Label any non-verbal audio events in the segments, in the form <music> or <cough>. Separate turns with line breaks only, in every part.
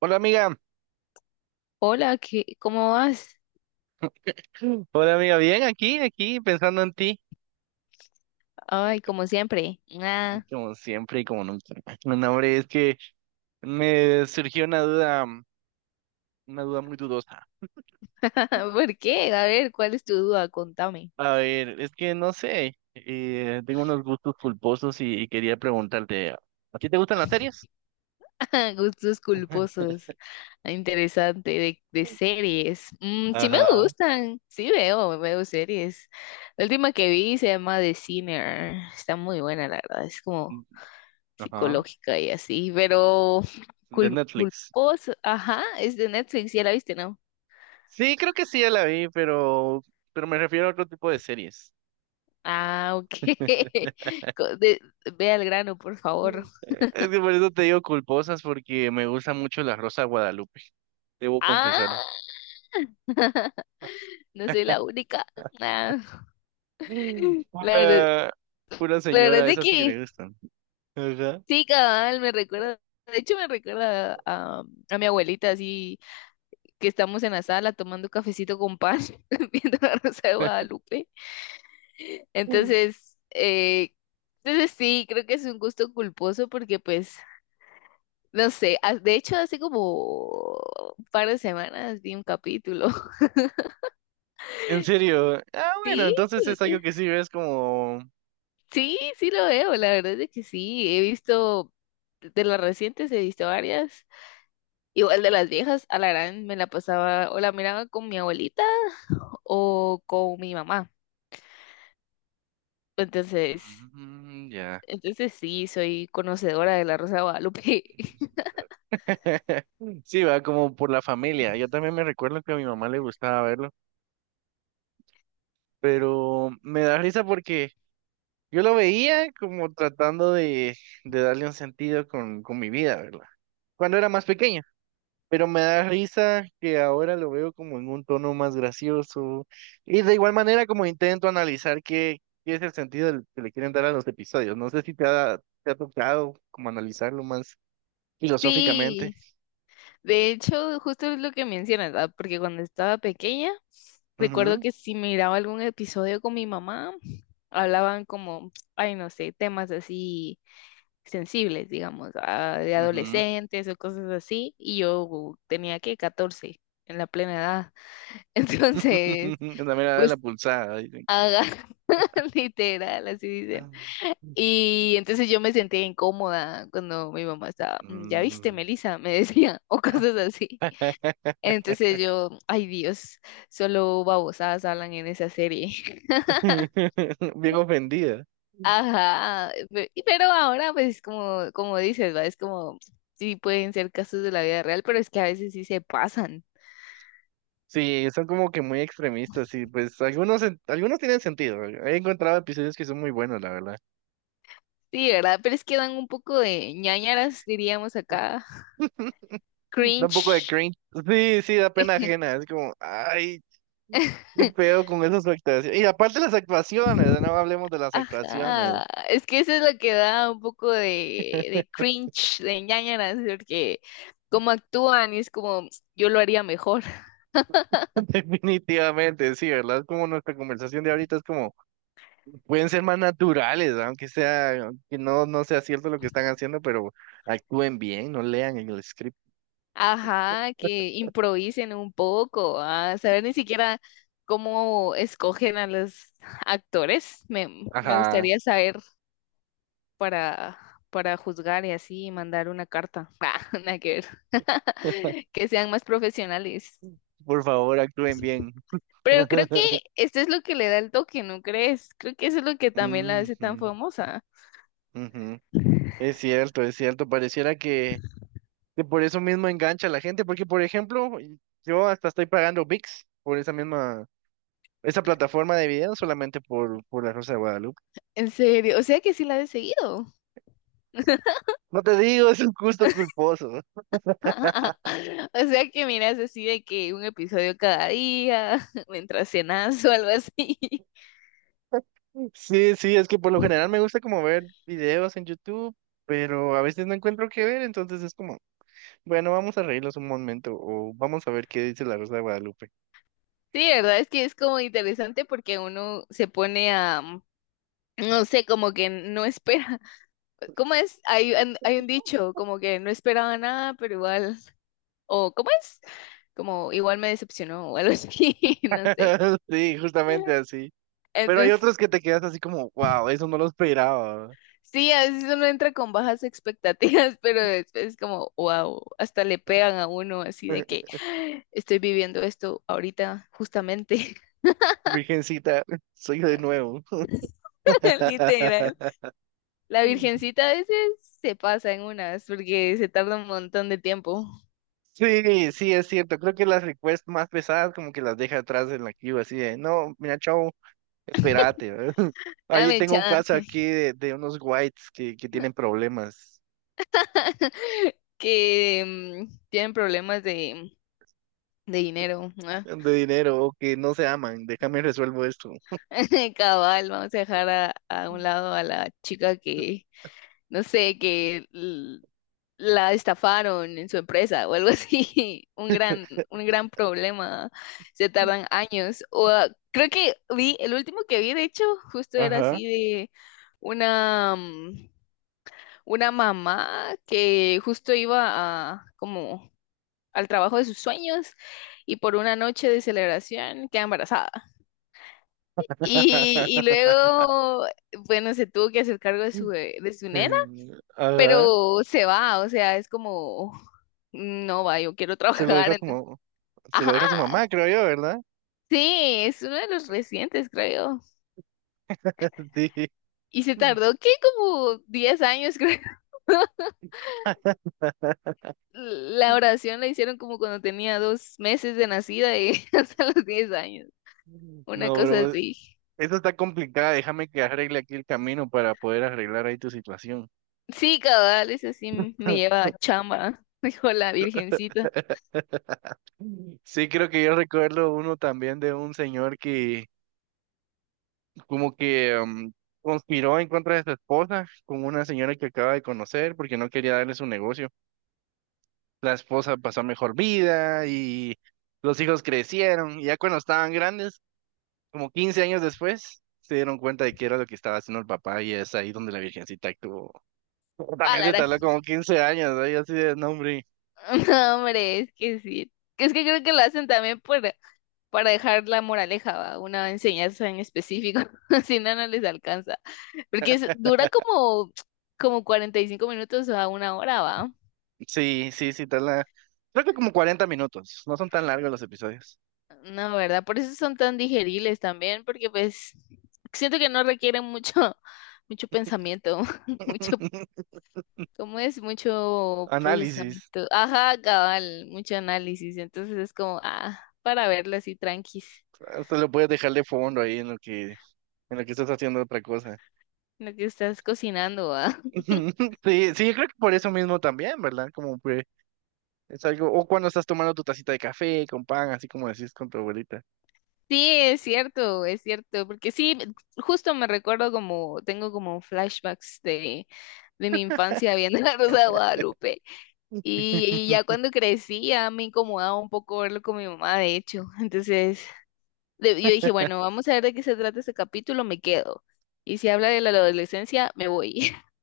Hola amiga,
Hola, ¿cómo vas?
bien, aquí, pensando en ti.
Ay,
Eh,
como siempre.
Como siempre y como nunca. <laughs> No, hombre, es que me surgió una duda, una duda muy dudosa.
<laughs> ¿Por qué? A ver, ¿cuál es tu duda? Contame.
A ver, es que no sé, tengo unos gustos culposos y quería preguntarte, ¿a ti te gustan las series?
<laughs> Gustos
<laughs>
culposos. Ah, interesante, de series. Mm, sí me
Ajá,
gustan, sí veo series. La última que vi se llama The Sinner. Está muy buena, la verdad. Es como
ajá,
psicológica y así, pero <laughs>
de Netflix.
culposo. Ajá, es de Netflix, ya la viste, ¿no?
Sí, creo que sí, ya la vi, pero me refiero a otro tipo de series.
Ah, ok. <laughs> Co- de- Ve al grano, por favor.
Es que por eso te digo culposas, porque me gusta mucho La Rosa de Guadalupe. Debo
Ah,
confesar.
<laughs> no soy la única. Ah,
Mm,
La verdad,
pura, pura
la verdad es
señora,
de
esas que
que
le gustan. Ajá.
sí, cabal, me recuerda. De hecho, me recuerda a mi abuelita, así que estamos en la sala tomando cafecito con pan, <laughs> viendo la Rosa de
<laughs>
Guadalupe.
Mm.
Entonces, entonces sí, creo que es un gusto culposo porque, pues, no sé, ah, de hecho, hace como un par de semanas vi un capítulo. <laughs>
En serio. Ah, bueno,
Sí,
entonces es algo que sí ves como.
sí, sí lo veo, la verdad es que sí, he visto de las recientes, he visto varias, igual de las viejas, a la gran me la pasaba o la miraba con mi abuelita o con mi mamá, entonces,
Mm, ya.
entonces sí, soy conocedora de la Rosa de Guadalupe. <laughs>
<laughs> Sí, va como por la familia. Yo también me recuerdo que a mi mamá le gustaba verlo, pero me da risa porque yo lo veía como tratando de darle un sentido con mi vida, ¿verdad? Cuando era más pequeño. Pero me da risa que ahora lo veo como en un tono más gracioso. Y de igual manera como intento analizar qué, qué es el sentido del- que le quieren dar a los episodios. No sé si te ha, te ha tocado como analizarlo más filosóficamente.
Sí, de hecho, justo es lo que mencionas, ¿verdad? Porque cuando estaba pequeña, recuerdo
Ujú,
que si miraba algún episodio con mi mamá, hablaban como, ay, no sé, temas así sensibles, digamos, de
ujú.
adolescentes o cosas así, y yo tenía que 14 en la plena edad. <laughs> Entonces,
<laughs> La mirada de la
pues
pulsada, dicen.
haga <laughs> literal, así dicen. Y entonces yo me sentía incómoda cuando mi mamá estaba, "Mm, ya viste,
Mm.
Melissa", me decía, <laughs> o cosas así. Entonces
<laughs>
yo, ay Dios, solo babosadas hablan en esa serie.
Bien ofendida. <laughs>
Ajá, pero ahora pues como, como dices, ¿va? Es como, sí pueden ser casos de la vida real, pero es que a veces sí se pasan.
Sí, son como que muy extremistas, y pues algunos, en- algunos tienen sentido. He encontrado episodios que son muy buenos, la verdad.
Sí, ¿verdad? Pero es que dan un poco de ñáñaras, diríamos acá.
Da un poco de
Cringe.
cringe. Sí, sí, da pena ajena. Es como, ay, qué pedo con esas actuaciones. Y aparte las actuaciones, no
<laughs>
hablemos de las actuaciones.
Ajá, es que eso es lo que da un poco de cringe, de ñáñaras, porque como actúan y es como, yo lo haría mejor.
<laughs> Definitivamente, sí, ¿verdad? Es como nuestra conversación de ahorita es como, pueden ser más naturales, aunque sea, que no, no sea cierto lo que están haciendo, pero actúen bien, no lean en el script.
Ajá, que improvisen un poco, a saber ni siquiera cómo escogen a los actores. Me
Ajá,
gustaría saber para, para juzgar y así mandar una carta. <laughs> Ah, nada que ver. <laughs> Que sean más profesionales.
por favor, actúen bien.
Pero creo que
<laughs>
esto es lo que le da el toque, ¿no crees? Creo que eso es lo que también la hace tan
Ujú.
famosa.
Ujú, es cierto, es cierto. Pareciera que por eso mismo engancha a la gente, porque por ejemplo, y- yo hasta estoy pagando ViX por esa misma, esa plataforma de video solamente por La Rosa de Guadalupe.
¿En serio? O sea que sí la he seguido.
No te digo, <laughs> es un gusto culposo.
<laughs> O sea que miras así de que un episodio cada día, <laughs> mientras cenas o algo así. <laughs>
Sí, sí, es que por lo general me gusta como ver videos en YouTube, pero a veces no encuentro qué ver, entonces es como, bueno, vamos a reírnos un momento o vamos a ver qué dice La Rosa de Guadalupe.
Sí, verdad es que es como interesante porque uno se pone a, mm, no sé, como que no espera. <laughs> ¿Cómo es? Hay, hay un dicho, como que no esperaba nada, pero igual, o ¿cómo es? Como igual me decepcionó o algo así, <laughs> no sé.
<laughs> Sí, justamente así. Pero hay
Entonces
otros que te quedas así como, wow, eso no lo esperaba.
sí, a veces uno entra con bajas expectativas, <laughs> pero después es como, wow, hasta le pegan a uno así de que "Ah, estoy viviendo esto ahorita justamente".
Virgencita, <laughs> soy yo de nuevo.
<laughs> Literal.
<laughs>
La virgencita a veces se pasa en unas porque se tarda un montón de tiempo.
Sí, sí, es cierto. Creo que las requests más pesadas como que las deja atrás en la queue, así de, no, mira, chao, espérate. ¿Verdad? <laughs> Ahí
Dame
tengo un
chance.
caso aquí de unos whites que tienen problemas
<laughs> Que mm, tienen problemas de dinero. Ah.
de dinero o que no se aman. Déjame resuelvo esto.
<laughs> Cabal, vamos a dejar a un lado a la chica que, no sé, que la estafaron en su empresa o algo así, <laughs> un gran problema, se tardan años. O, ah, creo que vi, el último que vi, de hecho, justo era
Ajá.
así de una, mm, una mamá que justo iba a, como al trabajo de sus sueños y por una noche de celebración queda embarazada. Y
<laughs>
luego, bueno, se tuvo que hacer cargo de su, de su nena,
Mm, ajá.
pero se va, o sea, es como, no va, yo quiero <laughs>
Se lo dejo
trabajar,
a su,
entonces,
mam- se lo
ajá,
deja a su mamá, creo yo, ¿verdad?
sí, es uno de los recientes, creo.
<laughs> Sí.
Y se tardó, ¿qué? Como 10 años, creo. <laughs>
<laughs>
La oración la hicieron como cuando tenía 2 meses de nacida y <laughs> hasta los 10 años, una
No,
cosa
bro,
así.
esta está complicada, déjame que arregle aquí el camino para poder arreglar ahí tu situación.
Sí, cabal, eso sí me lleva a chamba, <laughs> dijo la virgencita.
<laughs> Sí, creo que yo recuerdo uno también de un señor que como que conspiró en contra de su esposa con una señora que acaba de conocer porque no quería darle su negocio. La esposa pasó mejor vida y los hijos crecieron y ya cuando estaban grandes, como 15 años después, se dieron cuenta de que era lo que estaba haciendo el papá y es ahí donde la virgencita actuó. <laughs>
Ah,
También se
Lara.
tardó
<laughs>
como 15 años, ahí así de nombre.
No, hombre, es que sí. Es que creo que lo hacen también por para dejar la moraleja, ¿va? Una enseñanza en específico. <laughs> Si no, no les alcanza. Porque dura como, como 45 minutos a una hora, ¿va?
Sí, sí, sí, tarda. Creo que como 40 minutos. No son tan largos los episodios.
No, ¿verdad? Por eso son tan digeribles también, porque pues siento que no requieren mucho, <laughs> mucho pensamiento, <laughs> mucho,
<laughs>
¿cómo es? Mucho
Análisis.
procesamiento. Ajá, cabal, mucho análisis. Entonces es como, ah, para verlo así tranquis,
Hasta lo puedes dejar de fondo ahí en lo que estás haciendo otra cosa.
lo que estás cocinando, ¿va?
<laughs> Sí, sí, yo creo que por eso mismo también, ¿verdad? Como que es algo, o cuando estás tomando tu tacita de café con pan, así como decís con tu abuelita.
Sí, es cierto, porque sí, justo me recuerdo como, tengo como flashbacks de mi infancia viendo <laughs> La Rosa de Guadalupe y
<laughs>
ya cuando crecí ya me incomodaba un poco verlo con mi mamá, de hecho, entonces yo dije, bueno, vamos a ver de qué se trata este capítulo, me quedo y si habla de la adolescencia, me voy. <laughs>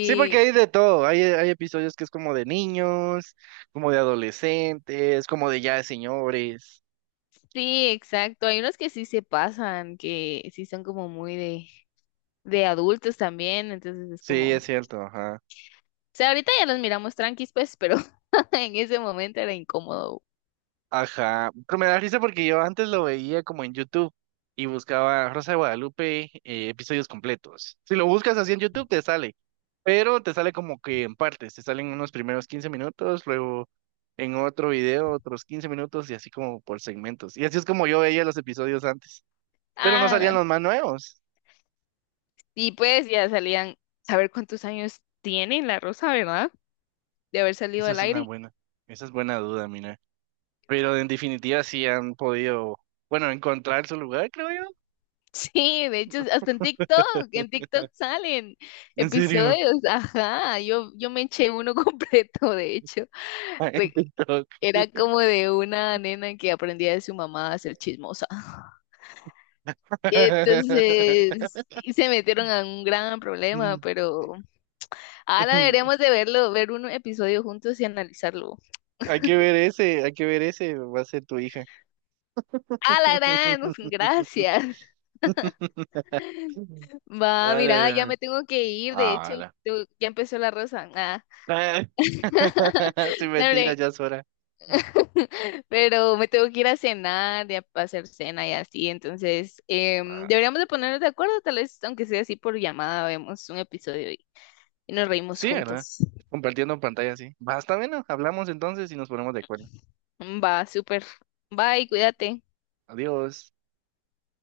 Sí, porque hay de todo. Hay episodios que es como de niños, como de adolescentes, como de ya de señores.
sí, exacto, hay unos que sí se pasan, que sí son como muy de adultos también, entonces es
Sí,
como...
es cierto, ajá.
O sea, ahorita ya los miramos tranquis, pues, pero <laughs> en ese momento era incómodo.
Ajá, pero me da risa porque yo antes lo veía como en YouTube y buscaba Rosa de Guadalupe episodios completos. Si lo buscas así en YouTube te sale, pero te sale como que en partes, te salen unos primeros 15 minutos, luego en otro video otros 15 minutos y así como por segmentos. Y así es como yo veía los episodios antes, pero no
Ah,
salían los más nuevos.
y pues ya salían, saber cuántos años tiene la Rosa, ¿verdad? De haber salido
Esa
del
es una
aire. <laughs>
buena, esa es buena duda, mira. Pero en definitiva sí han podido, bueno, encontrar su lugar, creo yo.
Sí, de hecho, hasta en TikTok salen
En serio,
episodios, ajá, yo me eché uno <laughs> completo, de hecho.
<laughs> en
Re-
TikTok.
Era como de una nena que aprendía de su mamá a ser chismosa. Y se metieron a un gran problema,
<laughs>
pero ahora deberíamos de verlo, ver un episodio juntos y analizarlo.
Hay que ver ese, hay que ver ese, va a ser tu hija.
¡Ah, la gran! <laughs>
<laughs>
Gracias. Va, mira, ya
Vale.
me tengo que ir. De hecho,
Ala.
ya empezó la rosa. Ah,
<laughs>
<laughs>
Sin
no,
mentira,
hombre.
ya es hora.
<laughs> Pero me tengo que ir a cenar, ya a hacer cena y así. Entonces, em,
Ah,
deberíamos de ponernos de acuerdo, tal vez, aunque sea así por llamada, vemos un episodio y nos reímos
sí, ¿verdad?
juntos.
Compartiendo pantalla, sí. Basta, bueno, hablamos entonces y nos ponemos de acuerdo.
Va, súper. Bye, cuídate.
Adiós.